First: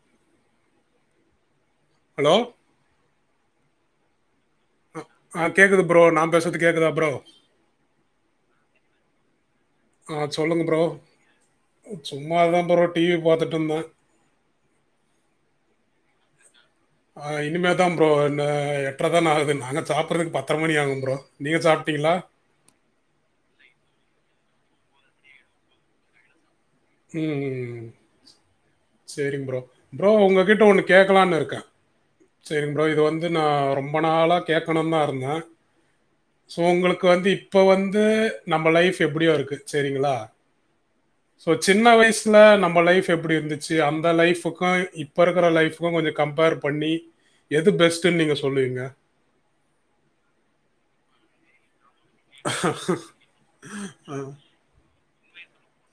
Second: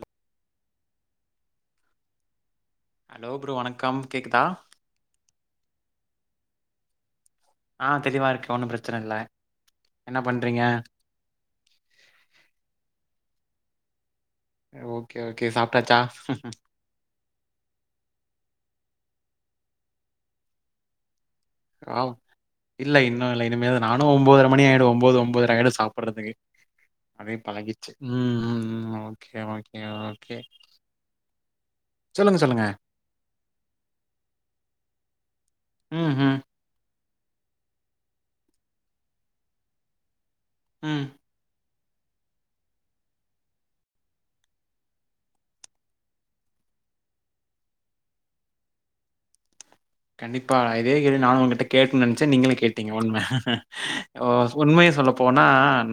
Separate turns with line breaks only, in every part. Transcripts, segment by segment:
ல்ல
hello
hello bro வணக்கம் கேக்குதா
ஹ ஆஹ கேக்குது ப்ரோ நான் பேசுறது கேக்குதா ப்ரோ
ஆ தெளிவா இருக்கு ஒன்னும் பிரச்சன இல்ல என்ன
ஆஹ்
பண்றீங்க
சொல்லுங்க ப்ரோ சும்மா தான் பரோ டிவி பாத்துட்டு டும்போல
ஓகே ஓகே சாப்ட்டாச்சா ஹும் ஹும்
ஆ இனிமே தான் ப்ரோ இன்ன எட்டர தான ஆகுது நாங்க சாப்பிட்றதுக்கு பத்தர மணி ஆகும் ப்ரோ நீங்க
ஆம்
சாப்பிட்டீங்களா?
இல்ல இன்னு இல்ல இனிமேதான் நானும் ஒம்போதர மணி ஆயிடும் ஒம்போது ஒம்போதர ஆய்ரும் சாப்பிடறதுக்கு
உம் உம் ம்
ம் ஓகே
சேரி ப்ரோ
ஓகே
ப்ரோ
ஓகே
உங்ககிட்ட ஒண்ணு கேக்கலான்னு இருக்கேன்
சொல்லுங்க சொல்லுங்க
செரிங் ப்ரோ இது வந்து நா ரொம்ப நாளா கேட்கணுன் தான் இருந்தேன்
உஹம் உஹம்
ஸோ உங்களுக்கு வந்து இப்ப வந்து நம்ம லைஃப் எப்புடியோ இருக்கு செரிங்களா
உஹம்
ஸோ சின்ன வயுசுல நம்ம லைஃப் எப்புடி இருந்துச்சு அந்த லைஃபுக்கும் இப்பருக்கிற லைஃபுக்கும் கொஞ்ச கம்பர் பண்ணி எது பெஸ்ட்டுன்னு நீங்க சொல்லுவீங்க
கண்டிப்பா இதே கேள்வி நானு உன்கிட்ட கேட்குனும்னு நெனசேன் நீங்களே கேட்டீங்க உண்மை உண்மை சொல் போனா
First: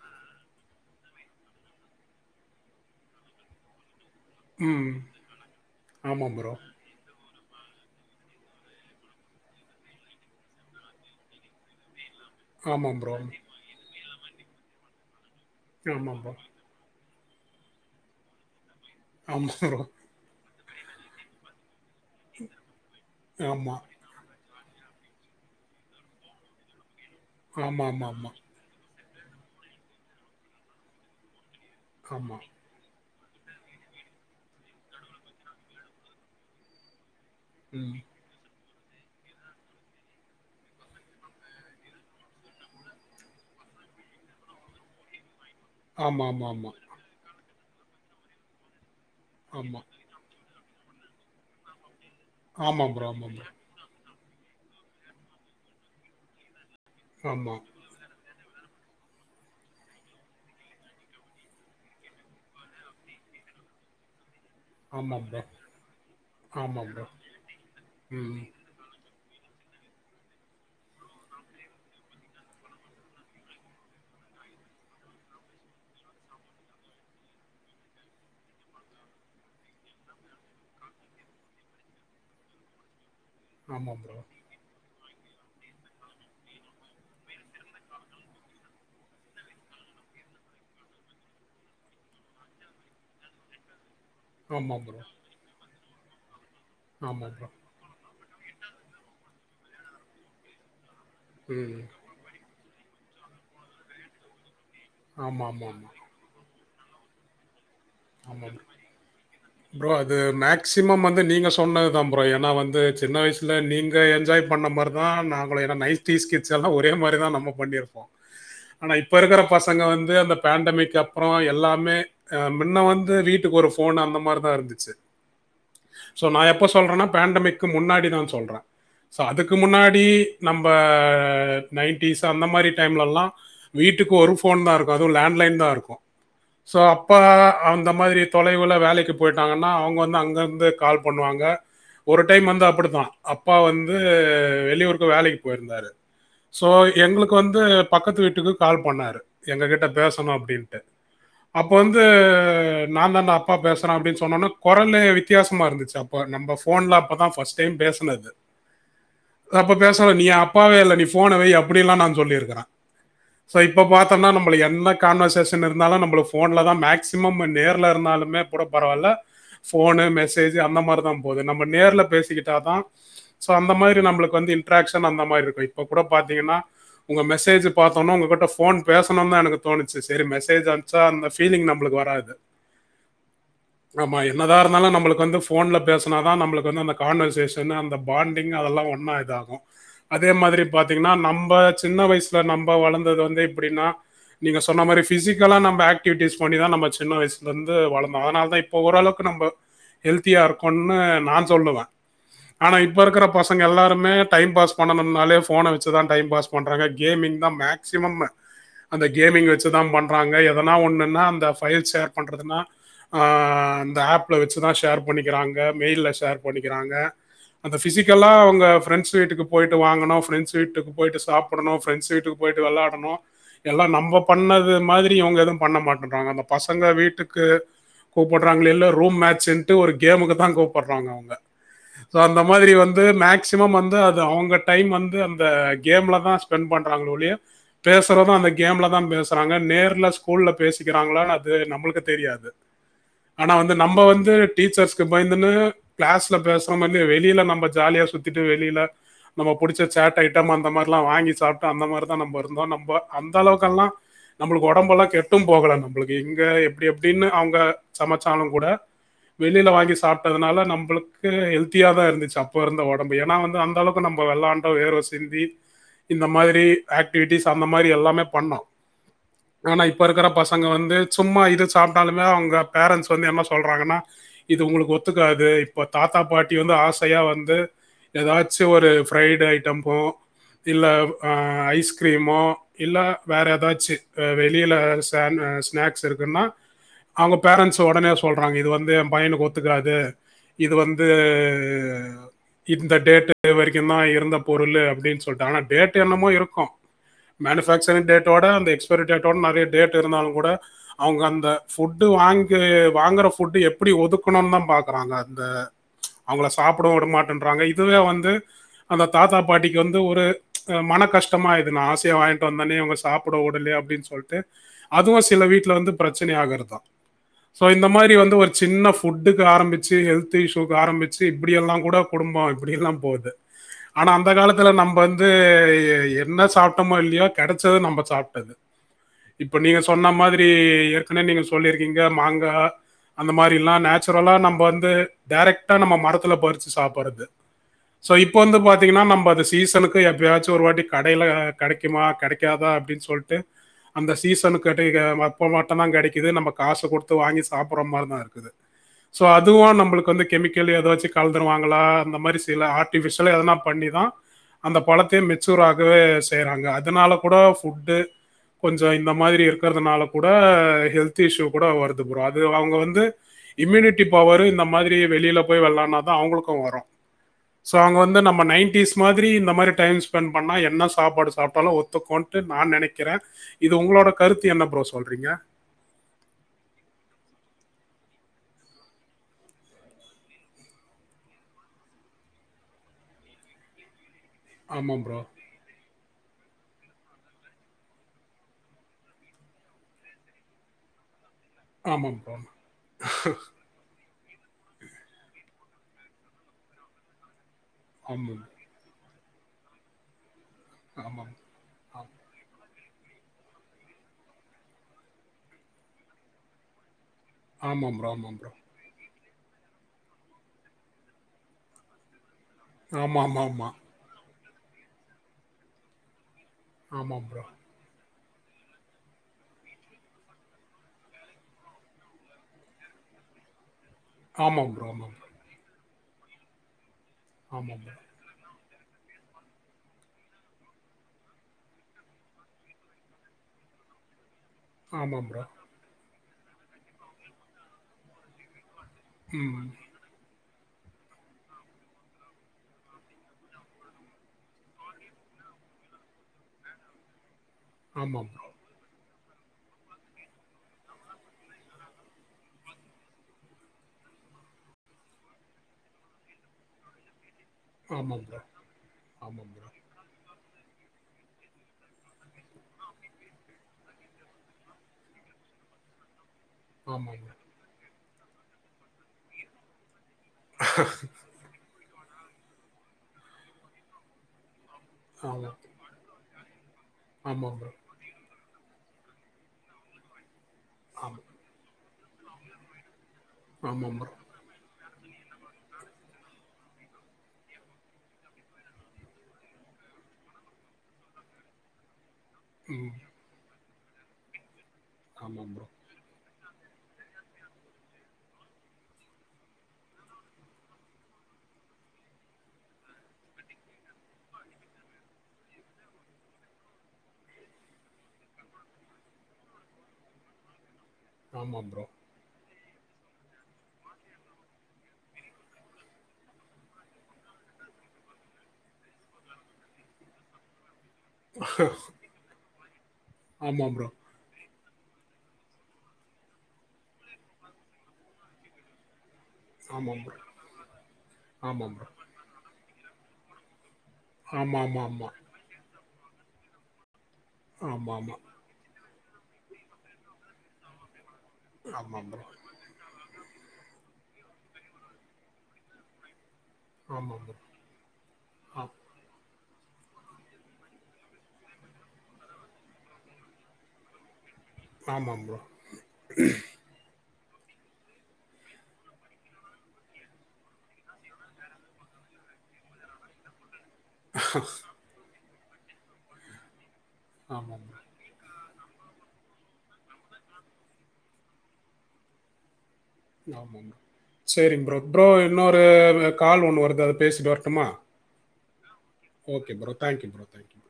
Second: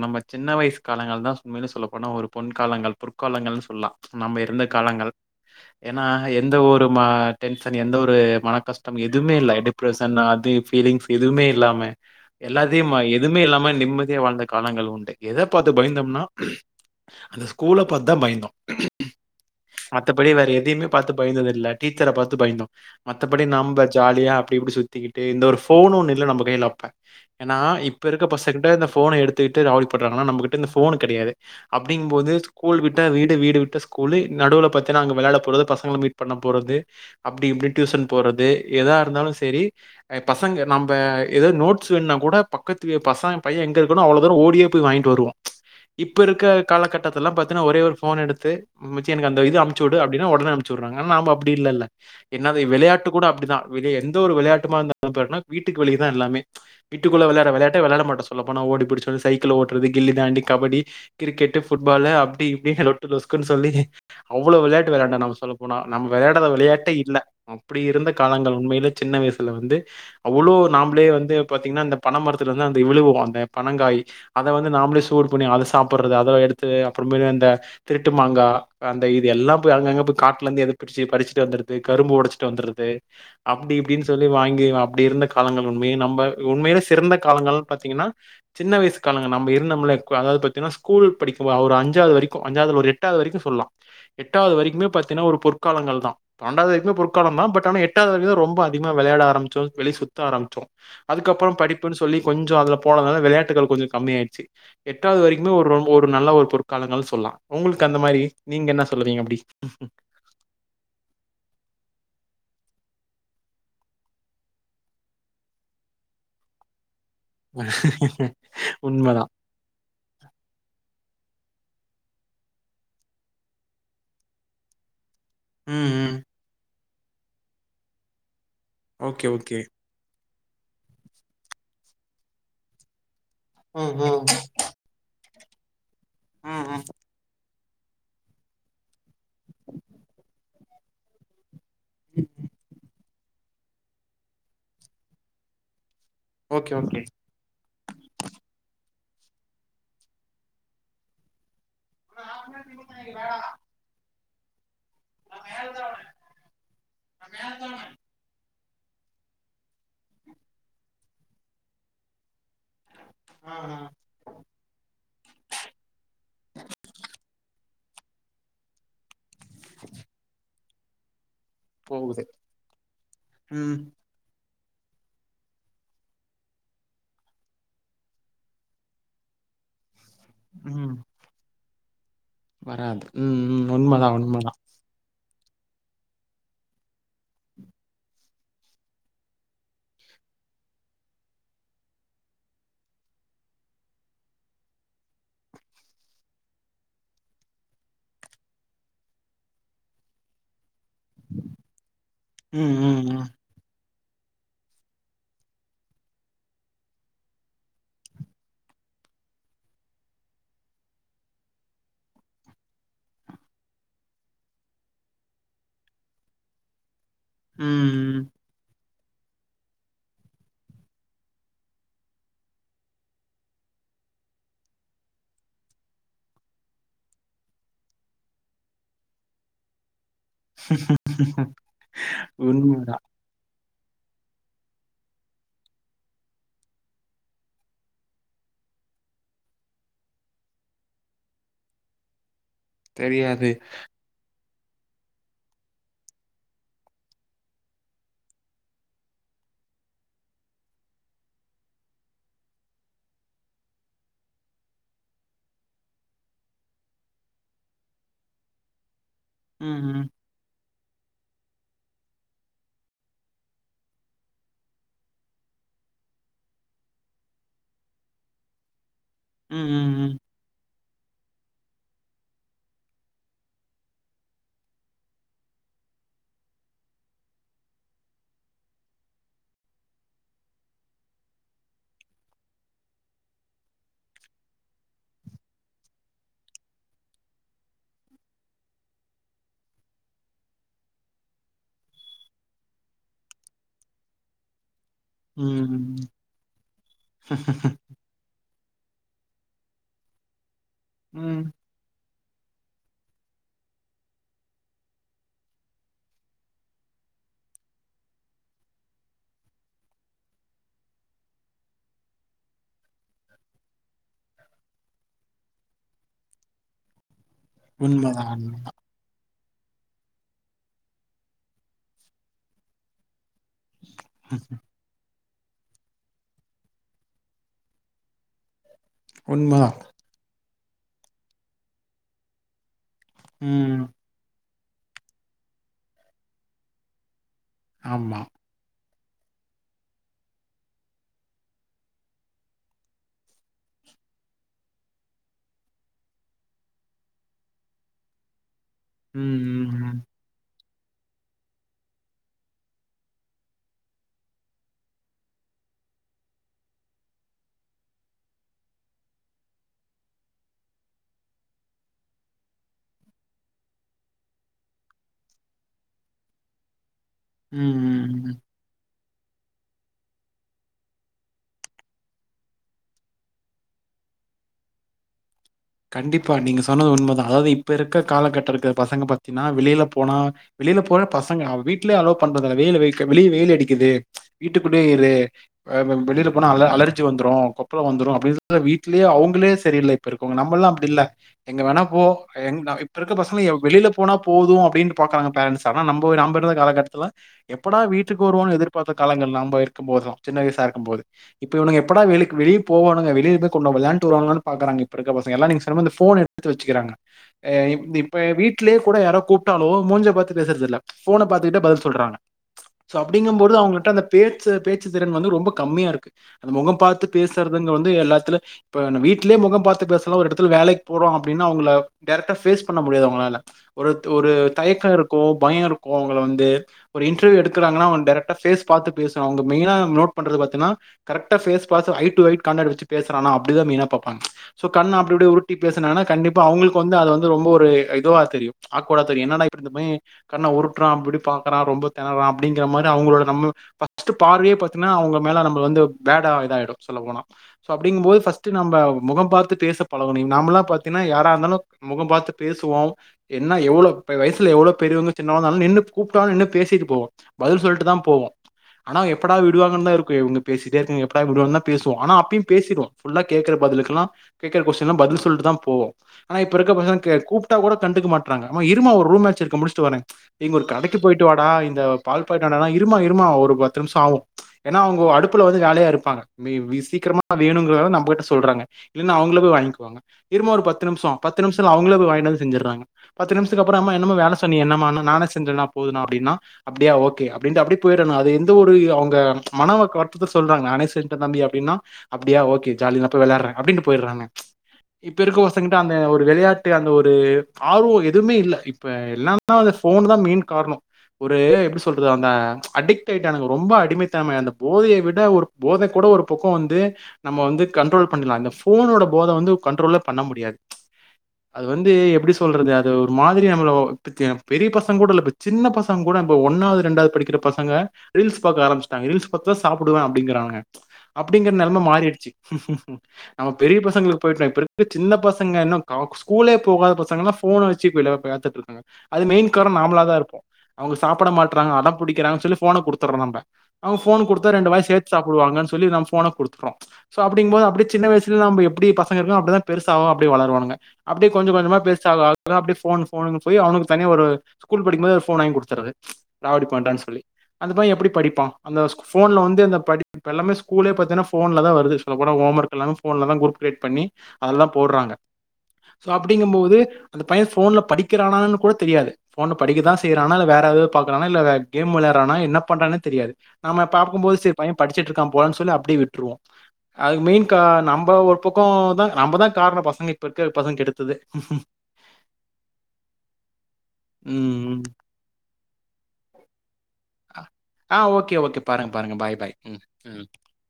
நம்ம சின்ன வயுசு காலங்கள் தான் உண்மைலே சொல்ல போனா ஒரு பொன்காலங்கள் பொற்காலங்கள்னு சொல்லாம் நம்ம இருந்த
ம்.
காலங்கள் ஏன்னா
ஆமாம் ப்ரோ.
எந்த ஒரு மா டென்சன் எந்த ஒரு மனக்கஷ் நம்ம எதுமே இல்ல டிப்ரஷன் அது ஃபீலிங்ஸ் எதுமே இல்லாம எல்லாத்தையும் மா
ஆமாம் ப்ரோ.
எதுமே இல்லாம நிம்ம வாழ்ந்த காலங்கள் உண்டு எத பாத்து
ஆமாம்
பயந்தோம்னா
ப்ரோ.
அந்த ஸ்கூலை பாத்துதான் பயந்தோம்
ஆமா ப்ரோ.
மத்தபடி வேற எ எதையுமே பாத்து பயந்ததுல்ல டீச்சர பாத்து பயந்தோம் மத்தபடி நாம்
ஆமா.
ஜாலியா அப்டி இப்டி சுத்திக்கிட்டு எந்த ஒரு போனு ஒன்னு இல்ல நம்ம கையில அப்ப ஏன்னா இப்ப இருக்க
ஆமாமாமா.
பசங்கிட்ட இந்த போன எடுத்துக்கிட்டு ரவுளி படுறா நம்மகிட்ட இந்த போனு கெடையாது அப்படிங்கும்போது
ஆமா.
ஸ்கூல் விட் வீடு வீடு விட்டா ஸ்கூலு நடுவுல பாத்தின்னா அங்க வெளையாட போறது பசங்கள மீட் பண்ண போறது அப்டி இப்டி
ம்.
டியூஷன் போறது எதா இருந்தாலும் செரி பசங்க நம்ப ஏதாவது நோட்ஸ் வேணுனா கூட பக்கத்து பசங்க பையன் எங்க இருக்கணும் அவ்வளோ தூரம் ஓடியே போய் வாங்கிட்டு வருவோம் இப்ப இருக்க
ஆமாமாமா.
காலகட்டத்த எல்லா ப ஒரே ஒரு போன் எடுத்து மச்சி எனக்கு அந்த இத
ஆமா.
அமுச்சு விடு அப்பிடின்னா உடனே சொல்றாங்க நாம அப்டி இல்ல என்னாது
ஆமாம்
விளையாட்டு கூட
ஆமாம்
அப்டிதான் எந்த ஒரு விளையாட்டுமாறனா வீட்டுக்கு வெளிதா எல்லாமே வீட்டுகுள்ள விளையாற விளையாட்ட விளையாடமாட்டோம் சொல்ல னா ஓடி பிடிச்ச சொ சைக்கிள் ஓட்டுறது கில்லி தாண்டி கபடி கிரிக்கெட் புட்பால் அப்டி இப்டி லொட்டு லொஸ்கன்னு சொல்லி அவ்ளோ விளையாட்டு விளையாண்ட
ஆமாம் ப்ரோ. ஆமாம் ப்ரோ. ஆமா. ஆமாம்
நம்ம
ப்ரோ.
சொல்ல போனா நம்மவிளையாடத
ஆமாம்
விளையாட்டே
ப்ரோ.
இல்ல அப்டி இருந்த
ம்.
காலங்கள் உண்மையில்லே சின்ன வயசு ல வந்து அவ்வளோ நாமளே வந்து பாத்தீங்கன்னா இந்த பனைமரத்துல வந்து அந்த விழுவோம் அந்த பனங்காய் அதை வந்து நாமமளே சூடு பண்ணி அதை சாப்பிடுறது அத எடுத்து அப்புற அந்த திருட்டு மாங்காய் அந்த இது எல்லாம் போய் அங்கங்க போய் காட்டுல இருந்து பிரச்சு பறிச்சுட்டு வந்துறது கரும்பு உடைச்சிட்டு வந்துது அப்டி
ஆமாம்
இப்டின்னு
ப்ரோ.
சொல்லி வாங்கி அப்டி இருந்த காலங்கள் உண்மை நம்ப உண்மையில சிறந்த காலங்கள் பாத்தீங்கன்னா சின்ன வயசு காலங்கள் நூல் படிக்கும் அஞ்சாவது வரைக்கும் எட்டாவது வரைக்கு சொல்லலாம் எட்டாவது
ஆமாம்
வரைக்குமே
ப்ரோ.
பாத்தீன்னா ஒரு பொறு காலங்கள் தான் பண்ண்டாவது வரைக்குமே
ஆமாம்
பொற்காலம்
ப்ரோ.
தான் பட் ஆனா எட் ரொம்ப அதிகமா விளாட ஆரம்பிச்சோம் வெளி சுத்த ஆரம்பச்சோம் அதுக்கப்புறம்
ம்.
படிப்புன்னு சொல்லி கொஞ்சம் அதுல போனனால விளையாட்டுகள் கொஞ்சம் கம்மி ஆயிடுச்சு எட்டாவது வரைக்குமே ஒரு
ஆமாமாமா.
ஒரு நல்ல ஒரு பொரு காலங்கள் சொல்லா உங்களுக்
ஆமா ப்ரோ அது மேக்சிமம் வந்து நீங்க சொன்னதா ப்ரோ ஏன்னா வந் து சின்ன வயசுல நீங்க என்ஜாய் பண்ண மாரிதா நாங்களு நைடிஸ் டீஸ் கிட்ஸ் எல்லா ஒ தே மாரிதா நம்ம பண்ணியிருப்போ ஆனா இப்ப
உண்மதான்
இருக்கிற பசங்க வந் இந்து அந்த பேண்டமிக் அப்புறோ எல்லாமே ஆ பின்ன வந்து வீட்டுக்கு ஒரு ஃபோன் அந்த மாரிதா இருந்துச்சி
ம் ம்
சோ நா எப்பஸ் சொல்றன்னா பேண்டமிக்கு முன்னாடிதா சொல்றே சோ
ஓகே
அதுக்கு
ஓகே
முன்னாடி நம்ப நைன்ட்டீஸ் அந்த மாரி டைம்ல்லா
ம்
வீட்டுக்கு
ம்
ஒரு ஃபோன்தா இருக்கு அது லேண்ட் ன்லைதா இருக்கு
ம்
சோ
ம்
அப்பா அந்த மாரி தொலைவில வேலைக்கு போயிட்டாங்கன்னா அவுங்க வந்து அங்கருந்து கால் பண்ணுவாங்க ஒரு டைம் வந்து அப்பிடித்தா அப்பா வந்து வெளியூருக்கு வேலைக்கு போயிருந்தாரு சோ
ஓகே ஓகே
எங்களுக்கு வந்து பக்கத்து வீட்டுக்கு கால் பண்ணாரு எங்க கிட்ட பேசணு அப்பிடின்ட்டு அப்ப வந்து அ நா தாடா அப்பா பேசுறே அப்பிடின் சொன்னோன கொரலு வித்தியாசமா இருந்துச்சி அப்ப நம்ம ஃபோன்ல அப்பதா ஃபஸ்ட் டைம் பேசனது அப்ப பேசலா நீ அப்பாவே இல்ல நீ ஃபோன வை அப்பிடி எல்லா நா சொல்லிருக்கிறே சோ இப்ப பாத்தம்னா நம்ம என்ன கான்வர்சேஷன் இருந்தாலு நம்ல ஃபோன்லதா மேக்ஸ் நம்ம நேர்ல இருந்தாலுமே கூட பரவாயில்ல ஃபோன் மெசேஜ் த்து அந்த மாரிதா போது நம்ம நேர்ல
போகுது
பேசிக்கிட்டாதா சோ அந்த
ம்
மாரி நம்மளுக்கு வந்து இ ட்ராக்ஷன் அந்த மாரி இருக்கு இப்ப கூட பாத்தீங்கன்னா உங்க மெசேஜ் பாத்தோனா உகிட்ட ஃபோன் பேசணுதா எனக்கு தோணுது சே சேரி மெசேஜ்
ம்
அச்சா அந்த பீலின் நம் உங்களுக் வ
வராது உம் உம் உண்மைதான் உண்மைதான்
போன்ல பேசனா தா நம்மளுக்கு வந்து அந்த கான்வசேஷனு அந்த பாண்டிங் அதெலாம் ஒன்னா இதாகும் அதே மாரி பாத்தீங்கனா நம்ம சின்ன வயசல நம்ம வளந்தது வந்து இப்படினா நீங்க சொன்னமாரி பிசிகலா நம ஆக்டிவிடிஸ் பண்ணிதா நம சின்ன வயசுல இருந்து வளந்த அதனால தான் இப்ப ஓரளவுகு நம்ம ஹெல்தியா இரு கொனு நான் சொல்லுவேன்
ம்
ஆனா இப்ப
ம்
இருக்கிற
ம்
பசங்க எல்லாரும் மே டைம் பாஸ் பண்ணுனாலோ போன வச்சு தா டைம் பாஸ் பண்றாங்க கேமிங்தா மேக்ஸிமும் அந்த கேமிங் வச்சு தான் பண்றாங்க எதுனா ஒன்ணுனா அந்த ஃபயல் ஷேர் பண்றதுனா இந்த ஆப்ல வச்சு தா ஷேர் பண்ணிகிறாங்க மெயில ஷேர் பண்ணிகிறாங்க அந்த
ம்
பிசிகலா அவங்க பிரெண்ஸ் வீட்டுக்கு போயிட்டு வாங்கணும் பிரண்ஸ் வீட்டுக்கு போயிட்டு சாப்பிடணும் வீட்டுக்கு போயிட்டு விளாடணும் எல்லா நம்ம பண்ணது மாரி இவங்க எதுவும் பண்ண மாட்றாங்க பசங்க வீட்டுக்கு கூப்பிடுறாங்கள இல்ல ரூம் மேட்சடு ஒரு கேமுக்கு தான் கூப்பறாங்க அவங்க சோ அந்த மாரி வந்து
உண்மதான்
மேக்ஸி வந்து அது அவங்க டைம் வந்து அந்த கேம்ல தா ஸ்பெண்ட் பண்றாகள ஒலிய பேசுறது அந்த கேம்ல தான் பேசுறாக நேர்ல ஸ்கூல பேசிகிறாங்களா அது நம்மளுக்கு தெரியாது
தெரியாது
ஆனா வந்து நம்ம வந்து டீச்சர்ஸ்கு பயந்துனு கிளாஸ்ல பேசுற மாரியே வெளியில நம்ம ஜாலியாக சுற்றிட்டு வெளியில நம்ம புடிச்ச சேட் ஐடம் அந்த மாரிலாம் வாங்கி சாப்பிட்டு அந்த மாரி தான் நாம இருந்தோம் நாம அந்த அளவுகுலா நம்மளுக்கு க உடம்பெலாம் கெட்டு போகல நம்மளுக்கு இங்க எப்படி எப்படினு அவங்க சமச்சாலும் கூட வெளில
ம்
வாங்கி
ம்
சாபிடதுனால நம் நம்மளுக்கு ஹெல்தியா தான் இருந்துச்சு அப்ப இருந்த ஒடம்பு ஏனா வந்து அந்த அளவுகு நம்ம விளாண்டோம் வேர்வ சிந்தி இந்த மாரி ஆக்டிவிடிஸ் அந்த மாரி எல்லாமே பண்ணோம்
ம்
ஆனா இப்ப
ம்
இருக்குற பசங்க வந்து சும்மா இது சாப்பிடாலுமே அவங்க பேரன்ஸ் வந்து என்ன சொல்றாகனா இது உங்களுக்கு ஒத்துகாது இப்போ தாத்தா பாட்டி வந்து ஆசையா வந்து ஏதாசும் ஒரு பிரைட் ஐடமோ இல ஐஸ்கிரீமோ இல்ல வேற ஏதாச்சும் வெளில ஸ்நாக் இருக்குனா அவங்க பேரன்ஸ் ஒடனே சொல்றாங்க இது வந்து என் பையனுக்கு ஒத்துகாது இது வந்து இந்த டேட் வரைக்குதான் இருந்த பொருளு அப்படினு சொல்ல ஆனா டேட்
ம்
என்னமோ இருக்கும் மேனுபக்சரிங் டேடோட அந்த எக்ஸ்பைரி டேடோட நெறய டேடோ இருந்தால கூட அவங்க
ம்
அந்த புட் வாங்கி வாங்கற புட் எப்படி ஒத்துகணுதா பாகுறாக அந்த அவங்கள சாப்பிட விடவமாட்டேறாங்க இதுவே வந்து அந்த தாத்தா பாட்டிகு வந்து ஒரு மன கஷ்டமாகுது நான் ஆசைய வாங்கிட்டு வந்தனே இவங்க சாபிடவுடல அப்படினு சொல்லிட்டு அதுவும் சில வீட்டு வந்து பிரச்சனை ஆகாதா சோ இந்த மாரி
உண்மதா
வந்து ஒரு
உண்மதா
சின்ன புட் எதுக்கு ஆரம்பிச்சு ஹெல்த் இஷயூவுகு ஆரம்பிச்சா இப்படியலா கூட குடும்ப இப்படியெலாம் போகுது ஆனா அந்த காலத்துல நம்ம வந்து வந்து என்ன சாப்பிடமோ இல்லயோ கிடைச்சது நாம சாப்பிடது இப்ப
உண்மதா
நீங்க சொன்ன மாரி ஏற்கனவே நீங்க சொல்லிருகீங்க மாங்கா அந்த மாரிலாம்
ம்
நேசுரலா நம்ம இப்போ வந்து டேரைக்டா நம்ம மரத்துல பறிச்சி சாப்பறது சோ
ஆமா
இப்ப வந்து பாத் த்திங்கனா நம்ப அது சீசனுகு எப்பயாசு ஒரு வாட்டி கடையில கெடைகுமா கெடைகாதா அப்பிடின் சொல்ட்டு அந்த சீசனுகு எட்டேக்க மாத் போ மாட்டதா கெடைகுது நம காசு குடுத்து வாங்கி சாபிற மாரிதா இருகுது சோ
ம்
அதுவா
ம்
நமளுக்கு வந்து கெமிக க்கிலி எதாச்சி கலந்துருவாங்களா அந்த மாரி சில ஆர்டிபிஷ்யலா எதனா பண்ணி தா அந்த பலத்தையே மெச்சூர் ஆகவே செய்றாங்க அதனால கூட ஃபுட்டு கொஞ்ஜோ இந்த மாரி இருக்கிறதுனால கூட ஹெல்த் இஷ்யூ கூட வருது ப்ரோ அது அவுங்க வந்து இம்யூனிட்டி பவரு இந்த மாதிரி வெளியில போய் வெளானாதா அவுங்களுக்கு வரு
ம்
சோ
ம்
அவுங்க வந்து
ம் ம்.
நம்ம நைன்ட்டீஸ் மாதிரி இந்த மாரி டைம் ஸ்பெண்ட் பண்ணா என்ன சாப்பாடு சாப்ட்டாலு ஒத்துக்கோன்ட்டு நா நெனைக்கிறே இது உங்களோட கருத்து என்ன ப்ரோ சொ சொல்றீங்க
கண்டிப்பா நீங்க சொன்னது உண்ம தா அதாவது இப்ப இருக்க காலகட்ட இருக்ற பசங்க பாத்தீங்கன்னா வெளியில போனா வெளியில போற பசங்க அவ வீட்லே அலோ பண்ற வெயில் வெளிய வெயில் அடிக்குது வீட்டுக்குடே
ஆமாம்
இரு
ப்ரோ
ஆ ப ம் வெளியில போனா அல அலர்ஜி வந்துரு கொப்பளோ வந்துரு அப்பிடி சொல்லி வீட்லே அவுங்களே சரியில்ல இப்போ இருக் கோங்க நம்பலெல்லா அப்பிடி இல்ல எங்க வேணா போ
ஆமாம் ப்ரோ
எங் இப்ப இருக்க பசங்க வெளியில போ போனா போது அப்பிடின்ட்டு பாக்றாங்க பேரண்ட்ஸ் ஆனா நம்ம நம்ம இருந்த காலகட்டத்துல எப்படா வீட்டுக்கு
ஆமாம்
வருவோனு எதிர்பாத்து காலங்கள் நம்ப இருக்கு போதுதா சின்ன வயசா இருக்கு போது
ஆமாம்
இப்ப இவனுங்க எப்படா வெலுக்கு வெளிய போவானுங்க வெளியிருந்து கொண்ட விளாண்ட்டு வருவானுங்களானு பாக்றாங்க இப்ப இருக்க பசங்க எல்லா நீங்க சொன்ன மாரி இந்த ஃபோன் எடுத்து வெச்சிக்கிறானுங்க ஏ
ஆமாம் ப்ரோ
இப்ப
ஆமாம்
வீட்லே கூட யாரோ கூப் ட்டாலோ மூஞ்ச பாத்து பேசறதில்ல ஃபோன பாத்துகிட்டே பதில் சொல்றாங்க சோ அப்பிடிங்கும்போது அவங்கிட்ட அந்த பேர் ச்சி பேச்சி திறன் வந்து ரொம்ப கம்மியா இருக்கு அந்த முகம் பாத்து
ப்ரோ
பேசுறதுங்க வந்து எல்லாத்திலு இப்ப நா வீட்லே மொகம் பாத் த்து பேசலா ஒரு எடத்துல வேலைக்கு போறோ அப்பிடின்னா அவுங்கள டேரக்ட்டா பேஸ் பண்ண முடியாது அவுங்களால ஒருத் ஒரு
ஆமாம்
தயக்கோ
ஆமாம்
இருக்கு பயோ இருக் கோவங்கள் வந்து ஒரு இன்ட்ர்வியு எடுக்கராங்கனா
ஆமாம்
அவ டேரக்ட்டா பேஸ் பாத்து பேச அவுங்க மெயினா நோட் பண்றது பாத்தினா கரெக்ட்டா பேஸ் பாத்து ஐ டூ ஐ கான்டெக்ட் வெச்சி பேசுறானா தா அப்பிடி தா மெயினா பாப்பாங்க சோ கண்ண அப்பிடி
ஆமாம்
இப்பிடி
ப்ரோ
உருட்டி பேசனானா கண்டிப் இப்ப அவுங்களுக்கு வந்து அது வந்து ரொம்ப ஒரு இதுவா தெரியு ஆக்வாடா தெரியு என்னடா இப்டி இந்த பைய கண்ணா உருட்றா அப்டி பாக்றா ரொம்ப தெனர்ரா அப்டிங்கிற மாரி அவங்களோட நம்ம ஃபர்ஸ்ட் பார்வையே பாத்தீங்கன்னா அவங்க மேல நம்ம வந்து பேடா இது ஆயிடு சொல்ல போனா சோ அப்டிங்கும்போது
ஆமாம் ப்ரோ ஆமாம்
ஃபஸ்ட்டு நம்ம முகம் பாத்து பாத்து பேச பலகனு நாமெல்லா பாத்தீன்னா யாரா இருந்தாலு முகம் பாத்து பேசுவோ என்ன எவ்ளோ வயசுல எவ்ளோ பெரிவங்க சின்னவுங்க இருந்தாலு நின்னு கூப்டாலு நின்னு பேசிட்டு போவோ பதில் சொல்ட்டு தா
ப்ரோ ஆமாம் ப்ரோ ஆமாம் ப்ரோ ம் ஆமாம்
போவோ
ப்ரோ
ஆனா எப்படா
ஆமாம் ப்ரோ
விடுவாங்கன்னு தா இருக்கு இவிங்க பேசி எப்படா விடுவாங்கனு தா பேசுவோ ஆனா அப்பயு பேசடுவோ ஃபுல்லா கேக்குற பதிலுகெல்லா கேக்ற கொஸ்டின்ல்லா பதில் சொல்லிட்டு தா போவோ ஆன இப்ப இருக்க பசங் க
ஆமாம் ப்ரோ
கூப்ட்டா கூட கண்டுக்கமாட் ன்றாங்கஅவ இருமா ஒரு ரூமேச் இருக்க முடிச்சிட்டு வர நீங்க ஒரு கடைக்கு போயிட்டு வாடா இந்த பால் பாக்கெட்வான்ட்வாடானா இருமா இருமா ஒரு பத்து நிமிஷோ ஆவு ஏன்னா அவங்க அடுப்புல வந்து வேலையா இருப்பாங்க சீக்கிரமா
ஆமாம் ப்ரோ
வேணுங்கிறத நம்ம கிட்ட சொல்றாங்க இல்லைன்னா அவங்கள போய் வாங்கிக்குவாங்க இருமா ஒரு பத்து நிமிஷோ
ஆமாம்
பத்து நிமிஷோல அவங்களே போய் வாங்கிட்டு வந்து செஞ்சிறாங்க பத்து நிமிஷத்துக்கு
ஆமாம் ப்ரோ ஆமாம்
அப்புறம்மா
ஆமாம் ப்ரோ
என்னம்மா வேல சொன்னியே என்னமா நானே செஞ்சேன்னா போதுன்டா அப்படின்னா அப்படியா ஓகே அப்படின்ட்டு அப்படி போயிட்டனு அது எந்த ஒரு அவங்க மனவ வருத்தத்த சொல்றாங்க நானேசெய்திரே தம்பி அப்டின்னா அப்டியா ஓ கே
ம்
ஜாலி நா போயி விளாடுரே அப்டின்டு போய்டுறாங்க இப்போ இருக்குர
ஆமாம் ப்ரோ
பசங்கிட்ட அந்த ஒரு வெளயாட் ட்டு அந்த ஒரு ஆர்வோ எதுமே இல்ல இப்ப என்னனா அந்த ஃபோன் தா மெயின் காரண ஒரு எப்டி சொல்றது அந்த அடிட்க் ஆய்டானுங்க ரொம்ப அடிமைத்தனம அந்த போதைய விட போத கூட ஒரு பக்கோ வந்து நம்ம வ கண்ட்ரோல் பண்நிர்லா ஃபோனோட போத வந்து கண்ட்ரோலே பண்ண முடியாது அது
ஆமாம் ப்ரோ
வந்து எப்டி சொல்றது அந் ஒரு மாதிரி நம்மல பெரிய பசங்க கூட இல்லப்ப சின்ன பசங்க கூட இ ஒன்னாவது ரெண்டாவது படிக்கிற பசங்க ரீல்ஸ் பாக்க ஆரம்பிச்சுட்டாங்க ரீல்ஸ் பாத்தா சாப்பிடுவே அப்டிங்கிறாங்க அப்டிங்கற நெலம மாறிடுச்சு ஹு ம் ஹு ம் நம்ம
ஆமாம்
பெரிய
ப்ரோ
பசங்களுக்கு போய்டோ இப்பருக் சின்ன பசங்க இன்னு க ஸ்கூலே போகாத பசங்க எல்லா ஃபோன வச்சு விளையா பாத்துட்ருக்காங்க அது மெயின் காரணோ
ஆமாம்
நாமளா தா
ப்ரோ
இருக்கு அவங்க சாப்பிட மாட்றாங்க
ஆமாம் ப்ரோ ஆமாம்
அடம் பிடிக்கிறாங்கன்னு சொல்லி போன குடுத்துறோ நம்ம அவுங்க ஃபோன் குடுத்த ரெண்டு
ஆமாம்
வாய்
ஆமாம்
சேத்து சாப்புடுவாங்கனு சொ சொல்லி நம்ம ஃபோன குடுத்துட்றோ சோ அப்பிடிங்போது அப்பிடியே
ஆமாம்
சின்ன
ஆமாம்
வயசுல இப்ப எப்பிடி பசங்க இருக்கு அப்பிடிதா பெருசாவு அப்பிடி வளருவாங்க அப்பிடியே கொஞ்ச கொஞ்சமா
ஆமாம்
பெருசா
ப்ரோ
ஆக ஆக அப்படியே ஃபோன் ஃபோனு போய் அவுனுக்கு தனியா ஒரு ஸ்கூல் படிக்கு போது ஒரு ஃபோன் வாங்கி குடுத்தறது ராடி பண்றான் சொல்லி
ஆமாம் ப்ரோ
அந்த பைய எப்பிடி படிப்பா
ஆ
அந்த ஸ் ஃபோன்ல வந்து து இந்த படிப்ப எல்லாமே ஸ்கூலே பாத்தீங்கன்னா ஃபோன்லதா வருது சொல்ல போன ஹோம் ஒர்க் எல்லா ஃபோன்ல தா குரூப் கியரேட் பண்ணி அதலா போடறாங்க
ஆமாம் ப்ரோ
சோ அப்பிடிங்கு மோது அந்த பைய ஃபோன்ல படிக்கிறான்னு கூட தெரியாது ஃபோன்ல படிக்கதா செய்யறானா இல்ல வேற ஏதாவது பார்குறானா இல்ல கேம் வெளையாறானா என்ன பண்றானு தெரியாது நாம பாக்கு போது சேரி பைய படிச்சிட்டு இருக்கா போலன் சொல்லி அப்பிடியே விட்டுருவோ அதுக்கு
ஆமாம் ப்ரோ
மெயின்கான் ஒரு பக்கோதா நம்மதா காரணம் பசங்க இப்ப இருக்க பசங்க கெடுத்தது
ஆமா ப்ரோ சேரி ப்ரோ
ம்
ப்ரோ இன்னொரு கால் ஒன்னு வருது அத பேசிட்டு வரட்டுமா
ஆ ஓகே ஓகே பாருங்க பாருங்க பாய் பாய்
ஓகே ப்ரோ
ம்
தேங்க்யூ
ம்
ப்ரோ தேங்க்யூ